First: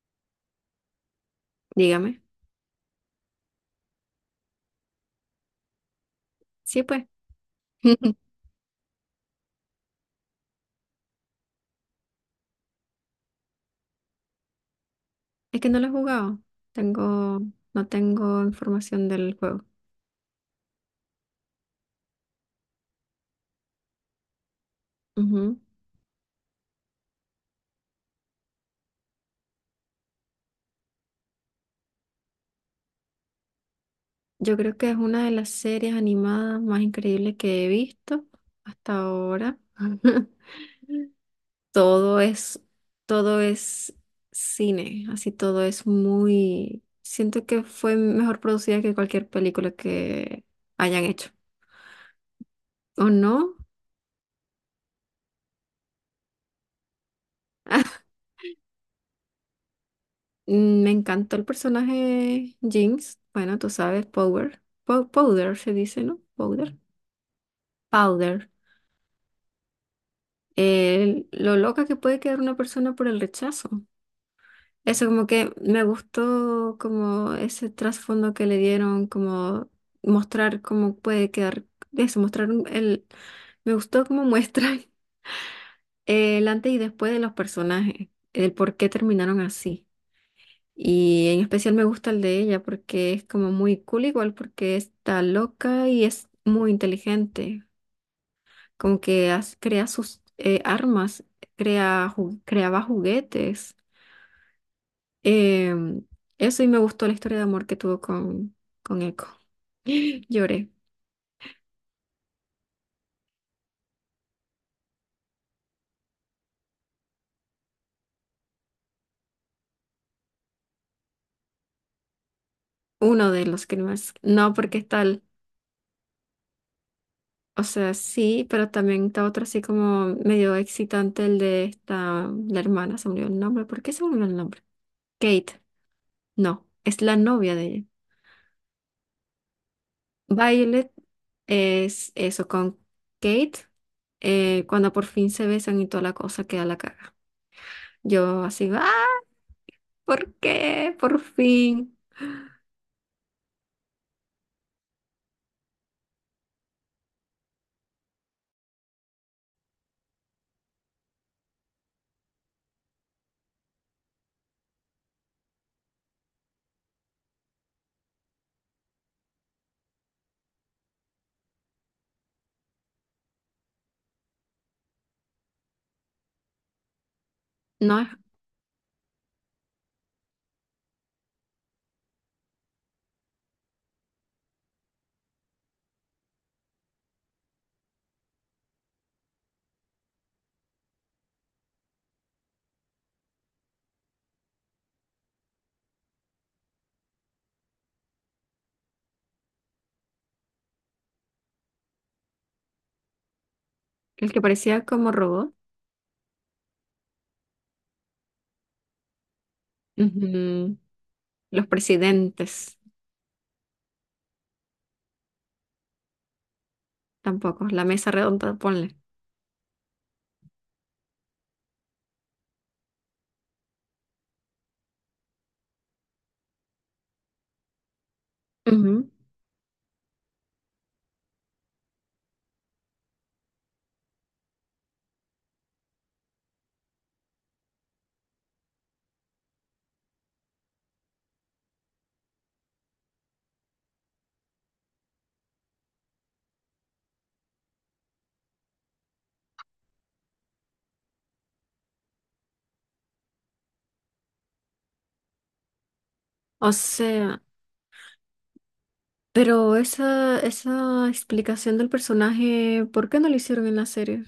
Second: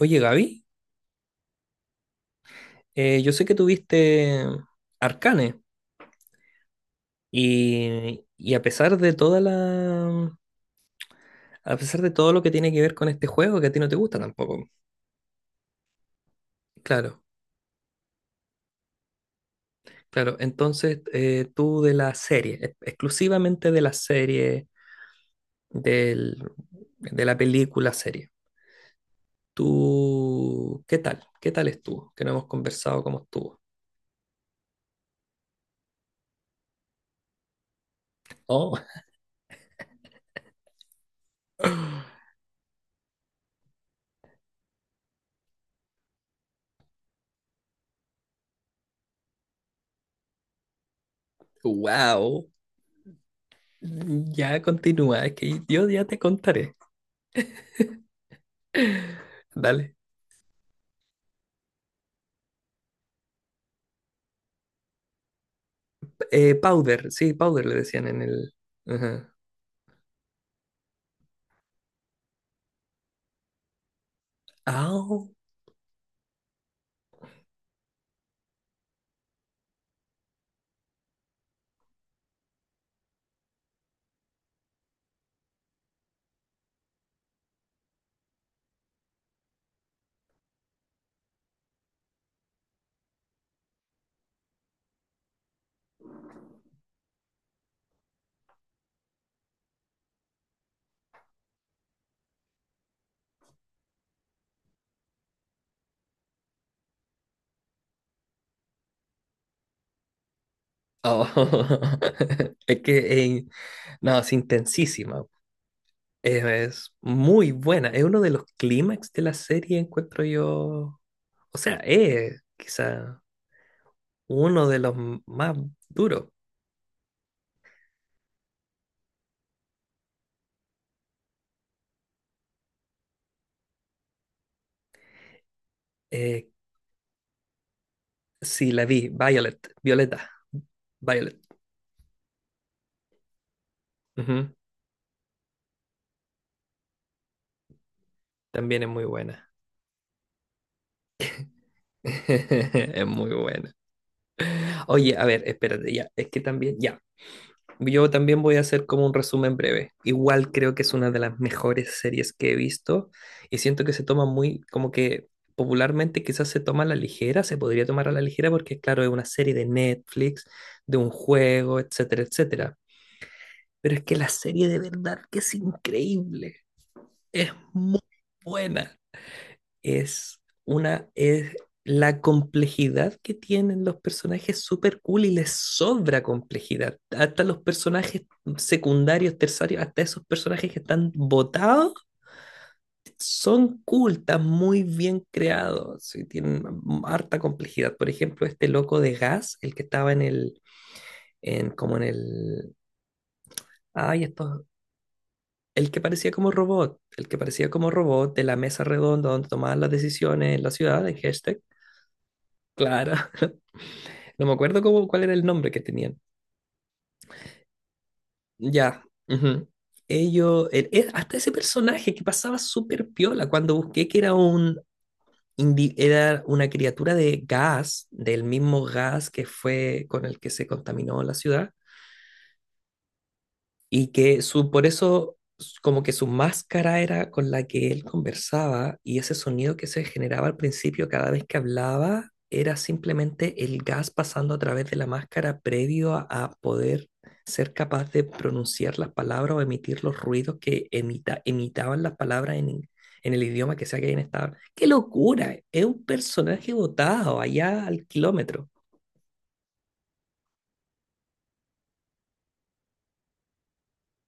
Oye, Gaby, Dígame. Yo sé que tuviste Arcane Sí, pues. y a pesar de todo lo que tiene que ver con este juego, que a ti no te gusta tampoco. Es que no lo he jugado. Claro, Tengo, no tengo información del juego. claro. Entonces, tú de la serie, exclusivamente de la serie, Ujú. del, de la película serie. ¿Tú qué tal? ¿Qué tal estuvo? Que no hemos conversado cómo estuvo. Yo creo que es una de las series animadas más increíbles que he visto Oh, hasta ahora. Todo es, Todo es cine, así todo es muy Siento que fue mejor producida que cualquier película que hayan hecho. wow. ¿O no? Ya continúa, es que yo ya te contaré. Dale. Me encantó el personaje Jinx. Bueno, tú sabes, Power. Powder se dice, ¿no? Powder. Powder, sí, powder le decían en Powder. el. Ajá. Lo loca que puede quedar una persona por el rechazo. Eso como Au. que me gustó como ese trasfondo que le dieron, como mostrar cómo puede quedar, eso, mostrar el Me gustó cómo muestran el antes y después de los personajes, el por qué terminaron así. Y en especial me gusta el de ella porque es como muy cool igual, porque está loca y es muy inteligente. Como que crea sus armas, creaba juguetes. Em, Eso y me gustó la historia de amor que tuvo con Echo. Lloré. Oh. Es que, eh, no, es intensísima. Es muy buena. Es uno de los clímax de la serie, encuentro yo. O sea, es quizá Uno de los crímenes. No, uno porque de los está el- más duros. O sea, sí, pero también está otro así como medio excitante, el de esta, la hermana, se me olvidó el nombre. ¿Por qué se me olvidó el nombre? Kate. Eh, No, es la novia de ella. sí, la vi, Violet, Violeta, Violet Violet. es eso con Kate. Ujú. Cuando por fin se besan y toda la cosa queda la caga. Yo así, También ah, es muy buena. ¿por qué? Por fin. Es muy buena. Oye, a ver, espérate, ya. Es que también, ya. Yo también voy a hacer como un resumen breve. Igual creo que es una de las mejores series que he visto y siento que se toma muy, como que popularmente quizás se toma a la ligera, se podría tomar a la ligera porque claro, es una serie de Netflix, de un juego, etcétera, etcétera. Pero es que la serie de verdad que es increíble, es No, muy es buena, es una, es la complejidad que tienen los personajes súper cool y les sobra complejidad. Hasta los personajes secundarios, terciarios, hasta esos personajes que están botados, son cool, están muy bien creados y tienen harta complejidad. Por ejemplo, este loco de gas, el que estaba en el, en, como en el, ay, el que esto, parecía como robot. el que parecía como robot, el que parecía como robot de la mesa redonda donde tomaban las decisiones en la Ujú. ciudad, en hashtag. Los presidentes Claro, no me acuerdo cómo, cuál era el nombre que tenían. tampoco. La mesa redonda, ponle. Ya. Ujú. Ellos, hasta ese personaje que pasaba súper piola cuando busqué que era era una criatura de gas, del mismo Ujú. gas que fue con el que se contaminó la ciudad. Y que su, por eso, como que su máscara era con la que él conversaba y ese sonido que se generaba al principio cada vez que hablaba era simplemente el gas pasando a través de la máscara previo a poder ser capaz de pronunciar las palabras o emitir los ruidos que emita, imitaban las palabras en el idioma que sea que hayan estado. ¡Qué locura! Es un O personaje sea, botado allá al kilómetro. pero esa explicación del personaje, ¿por qué no lo hicieron en la serie?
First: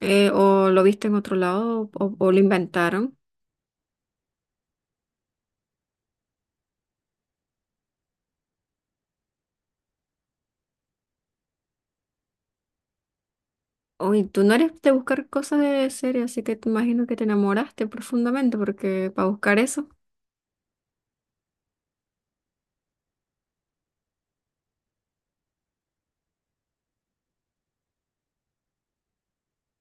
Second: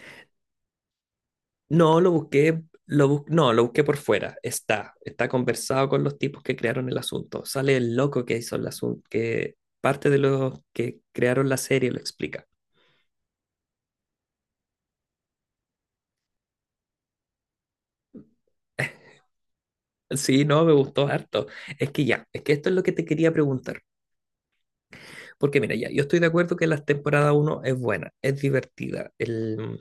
¿O lo viste en otro lado No, lo o lo busqué, inventaron? No, lo busqué por fuera. Está conversado con los tipos que crearon el asunto. Sale el loco que hizo el asunto, que parte de los que crearon la serie lo explica. Uy, tú no eres de buscar cosas de serie, así que te imagino que te enamoraste profundamente, porque para buscar eso. Sí, no, me gustó harto. Es que ya, es que esto es lo que te quería preguntar. Porque mira, ya, yo estoy de acuerdo que la temporada uno es buena, es divertida.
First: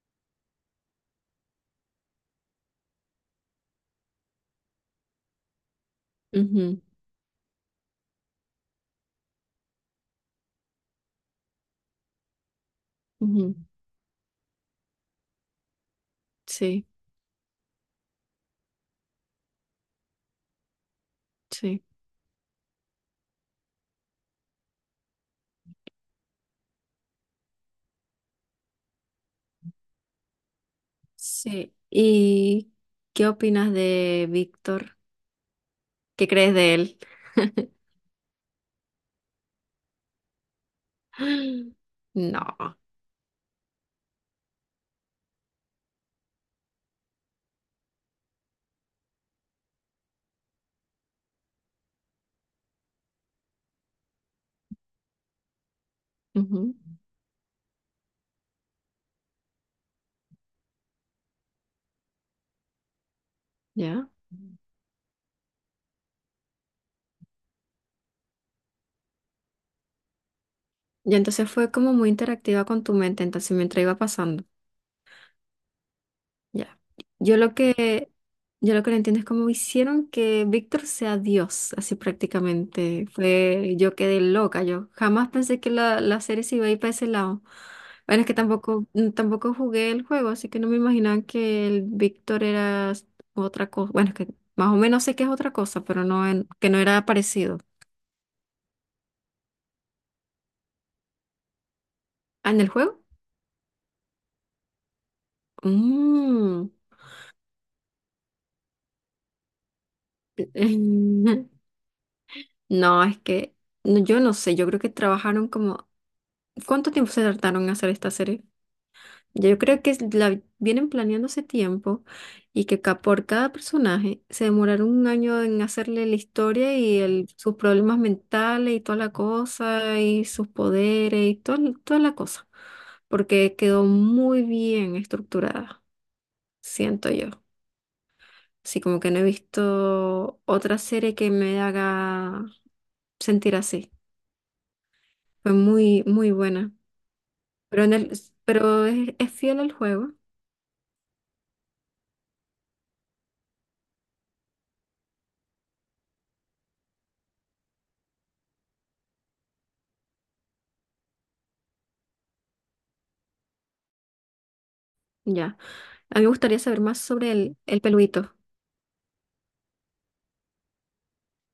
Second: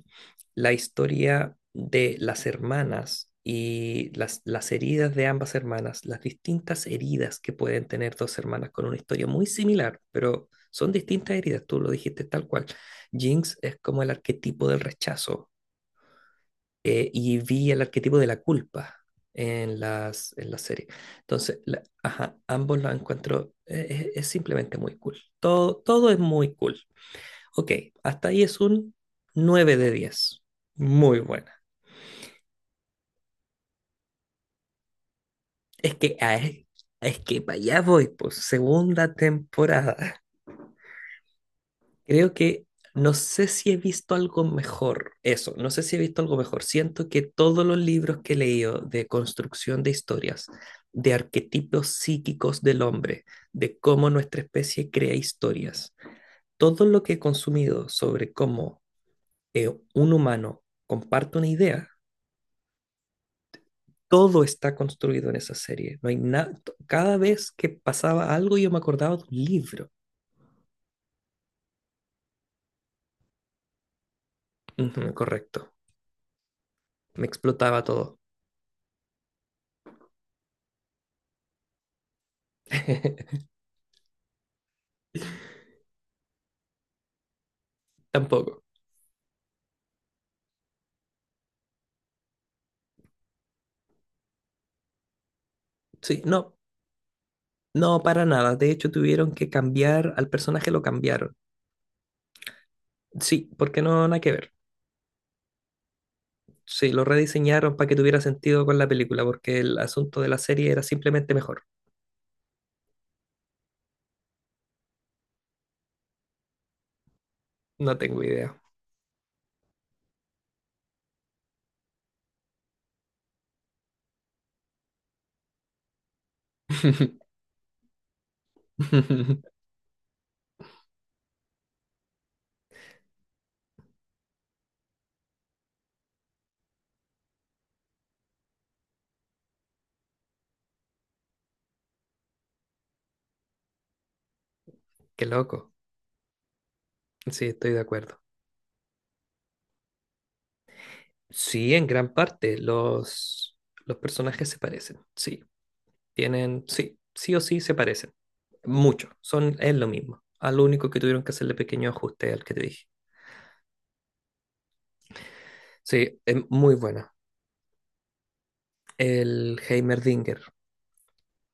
La historia de las hermanas y las heridas de ambas hermanas, las distintas heridas que pueden tener dos hermanas con una historia muy similar, pero son distintas heridas, tú lo dijiste tal cual. Ujú, Jinx ujú. es como el arquetipo del rechazo, Sí, y vi el arquetipo de la culpa en la serie. Entonces, sí, ajá, ambos los encuentro, simplemente muy cool. Todo, todo es muy cool. Ok, hasta ahí es un 9 de 10. Muy buena. sí. ¿Y qué opinas de Víctor? Es que, ¿Qué ah, crees de él? es que para allá voy, pues, segunda temporada. Creo que No. no sé si he visto algo mejor, eso, no sé si he visto algo mejor. Siento que todos los libros que he leído de construcción de historias, de arquetipos psíquicos del hombre, de cómo nuestra especie crea historias, Ujú. todo lo que he consumido sobre cómo eh, un humano comparte una idea, Ya. todo está construido en esa serie. No hay nada, cada vez que pasaba algo yo me acordaba de un libro. Y entonces fue como muy interactiva con tu mente, entonces mientras iba pasando. Ujú, correcto, Ya. me Yo lo explotaba que, todo. yo lo que no entiendo es cómo hicieron que Víctor sea Dios, así prácticamente. Fue, yo quedé loca, yo jamás pensé que la serie se iba a ir para ese lado. Bueno, es que Tampoco. tampoco, tampoco jugué el juego, así que no me imaginaba que el Víctor era otra cosa. Bueno, es que más o menos sé que es otra cosa, pero Sí, no, que no era parecido. no, para nada. De hecho, tuvieron que cambiar al personaje, lo cambiaron. Ah, ¿en el juego? Sí, porque no, nada que ver. Mm. Sí, lo rediseñaron para que tuviera sentido con la película, porque el asunto de la serie era simplemente mejor. No, es que no, yo no sé, yo creo que trabajaron como ¿cuánto tiempo se tardaron en hacer No esta tengo serie? idea. Yo creo que la vienen planeando hace tiempo y que por cada personaje se demoraron un año en hacerle la historia y sus problemas mentales y toda la cosa y sus poderes y toda la cosa. Porque quedó muy bien estructurada, siento yo. Así como que no he visto otra serie que me haga sentir así. Qué Fue loco. muy, muy buena. Sí, estoy de Pero, en el, acuerdo. pero es fiel al juego. Sí, en gran parte los personajes se parecen. Sí, tienen, sí, sí o sí se parecen. Mucho. Son, es lo mismo. A lo único que tuvieron que hacerle pequeño ajuste al que te dije. Ya. A Sí, mí me es gustaría muy saber más buena. sobre el peludito, El Heimerdinger.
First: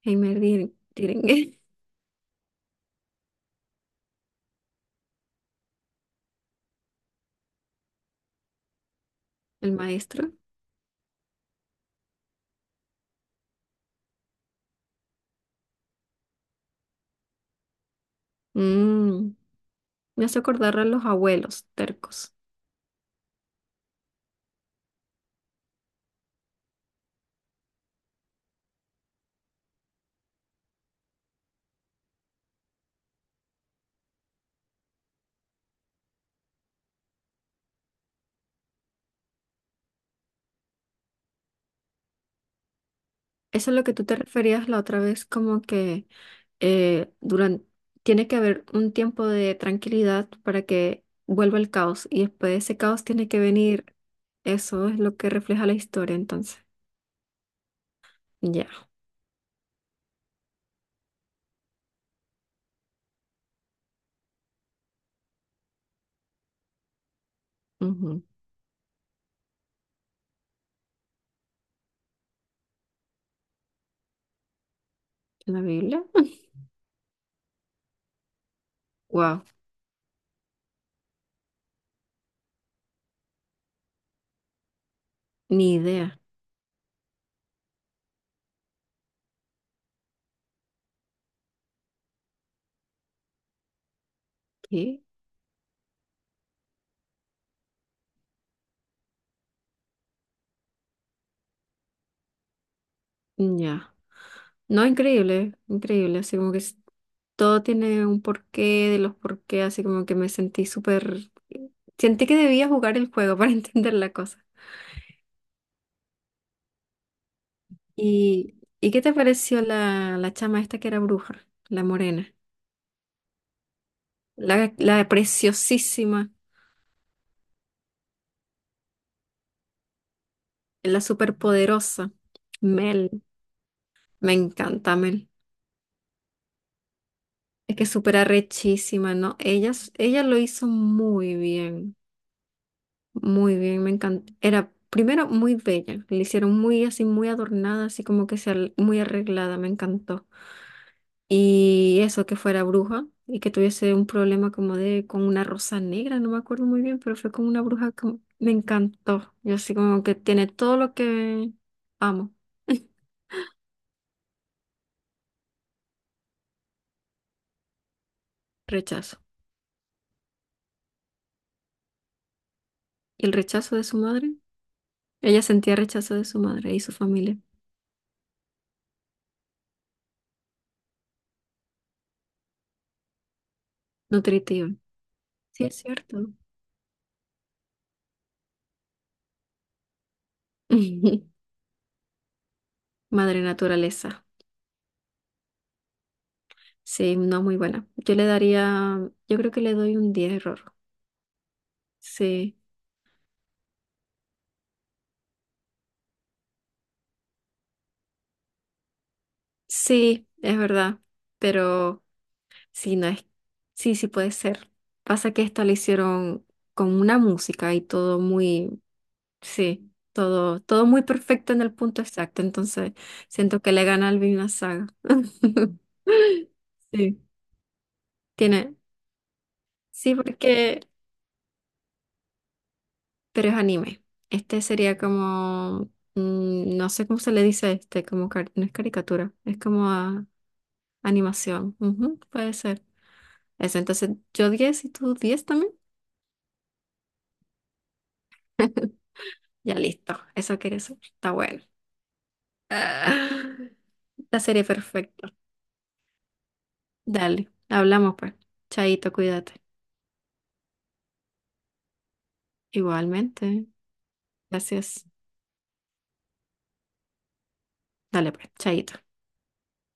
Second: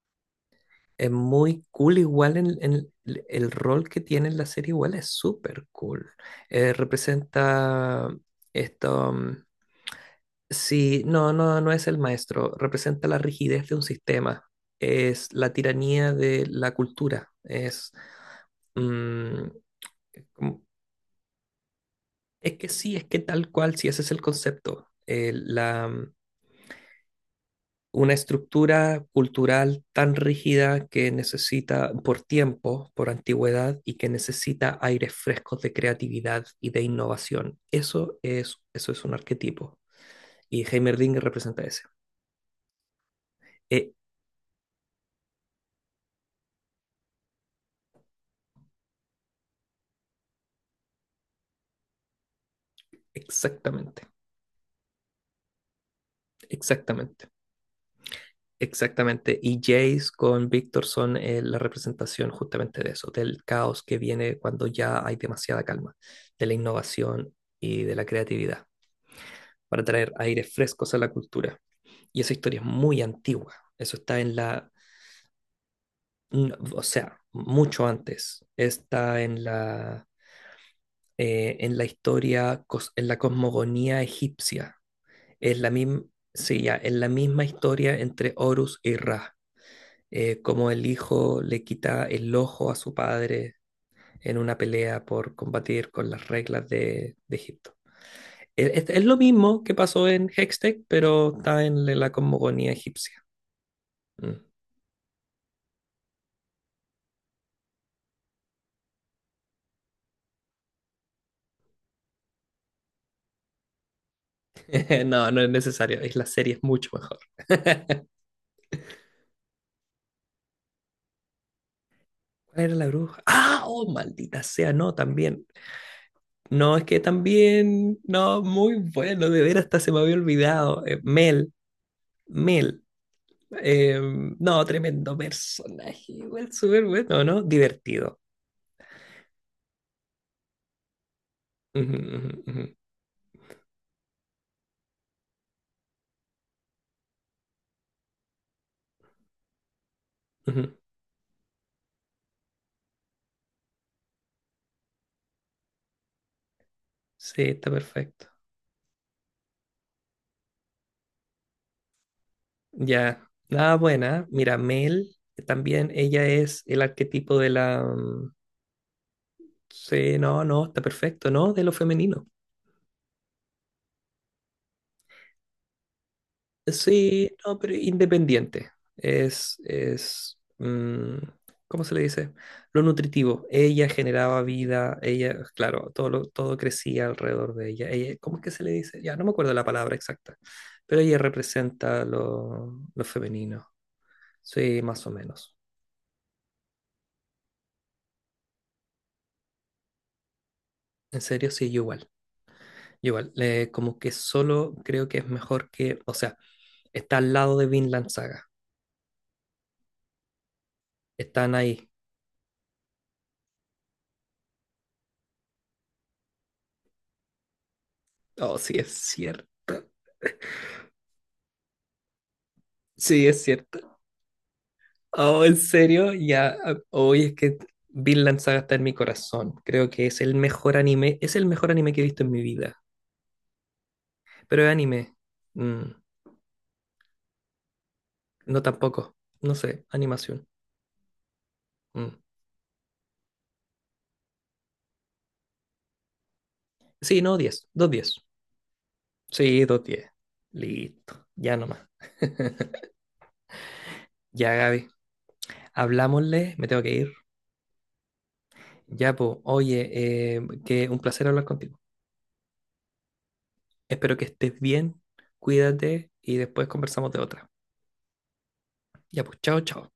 Es Direngue, muy cool igual en el rol que tiene en la serie igual es súper cool. Representa esto, el maestro. sí, no, no, no es el maestro, representa la rigidez de un sistema, es la tiranía de la cultura, Mm, mm, me hace como- acordar a los abuelos tercos. es que sí, es que tal cual, si ese es el concepto. Una estructura cultural tan rígida que necesita por tiempo, por antigüedad y que necesita aires frescos de creatividad y de innovación. Eso es un arquetipo y Heimerdinger representa ese. Eso es lo Eh, que tú te referías la otra vez, como que durante, tiene que haber un tiempo de tranquilidad para que vuelva el caos y después de ese caos tiene que venir. Exactamente, Eso es lo que refleja la historia, entonces. exactamente. Ya, Exactamente, y Jace con Víctor son, la representación justamente de eso, del caos que viene cuando ya hay demasiada calma, de la innovación y de la ujú. creatividad, para traer aires frescos a la cultura. Y esa historia es muy antigua. Eso está en la, ¿En la Biblia? o sea, mucho antes. Está Wow, en la historia, en la cosmogonía egipcia. Es la ni misma, idea. sí, ya, es la misma historia entre Horus y Ra. Como el hijo le quita el ojo a su padre en una ¿Qué? pelea por combatir con las reglas de Egipto. Es lo mismo que pasó en Hextech, pero está en la cosmogonía egipcia. Ya. Mm. No, increíble, increíble, así como que todo tiene un porqué, de los porqué, así como que me sentí súper Sentí que debía jugar el juego para entender la cosa. No, no es necesario. Es la serie, es mucho mejor. ¿Y, ¿Y qué te pareció la chama esta que era bruja, la morena? ¿Cuál era la bruja? ¡Ah! ¡Oh, maldita sea! No, La también. preciosísima, No, es que también. No, muy bueno. De ver hasta se me había olvidado. La Mel. superpoderosa, Mel. Mel. Eh, Me no, encanta tremendo Mel. personaje. Igual súper bueno, ¿no? Es que es súper Divertido. arrechísima, ¿no? Ella, ella lo hizo muy Ujú, bien. ujú, ujú, Muy bien, me encantó. Era primero muy bella, le hicieron muy así, muy adornada, así como que sea muy arreglada, me encantó. ujú. Y eso, que fuera bruja y que tuviese un problema como de con una rosa negra, no me acuerdo muy bien, pero fue Sí, con una está bruja que perfecto. me encantó. Yo así como que tiene todo lo que amo. Ya. Nada buena. Mira, Mel también. Ella es el arquetipo de la. Rechazo. Sí, no, no, está perfecto, ¿no? De lo femenino. Y el rechazo de su madre, ella sentía rechazo de su madre y su Sí, familia no, pero independiente. Es, es, mm, ¿Cómo se le dice? Lo nutritivo. Ella generaba nutritiva. vida, ella, Sí, es claro, todo, cierto. todo crecía alrededor de ella. Ella, ¿cómo es que se le dice? Ya, no me acuerdo la palabra exacta, pero ella representa lo Madre femenino. naturaleza. Sí, más o menos. Sí, no, muy buena. Yo creo que le doy un 10 error. En serio, sí, yo igual. Sí, Como que solo creo que es mejor que, o sea, está al lado de Vinland Saga. sí, es verdad, Están ahí. pero sí, no es, sí, sí puede ser. Pasa que esta la hicieron con una música y todo Oh, sí, muy, es cierto. sí, todo, todo muy perfecto en el punto exacto, entonces Sí, es siento que cierto. le gana al Vinland Saga. Oh, en serio, ya, ah, Sí, hoy es que Vinland Saga está tiene, en mi corazón. Creo que sí, es el mejor porque anime, es el mejor anime que he visto en mi vida. pero es anime. Este Pero es sería anime, mm, como, mm, no sé cómo se le dice a este, como no no es tampoco, caricatura, no es sé, como ah, animación. animación. Ujú, mm. puede ser. Eso, entonces yo 10 y tú 10 también. Sí, no, 10, dos 10. Sí, Ya dos 10. listo, eso quiere saber. Listo, Está ya bueno. nomás. Ah, la Ya, serie Gaby, perfecta. hablámosle, me tengo que ir. Dale, hablamos pues. Chaito, Ya, pues, cuídate. oye, que un placer hablar contigo. Igualmente. Espero que estés bien, Gracias. cuídate y después conversamos de otra. Dale pues, chaito. Ya, pues, chao, chao.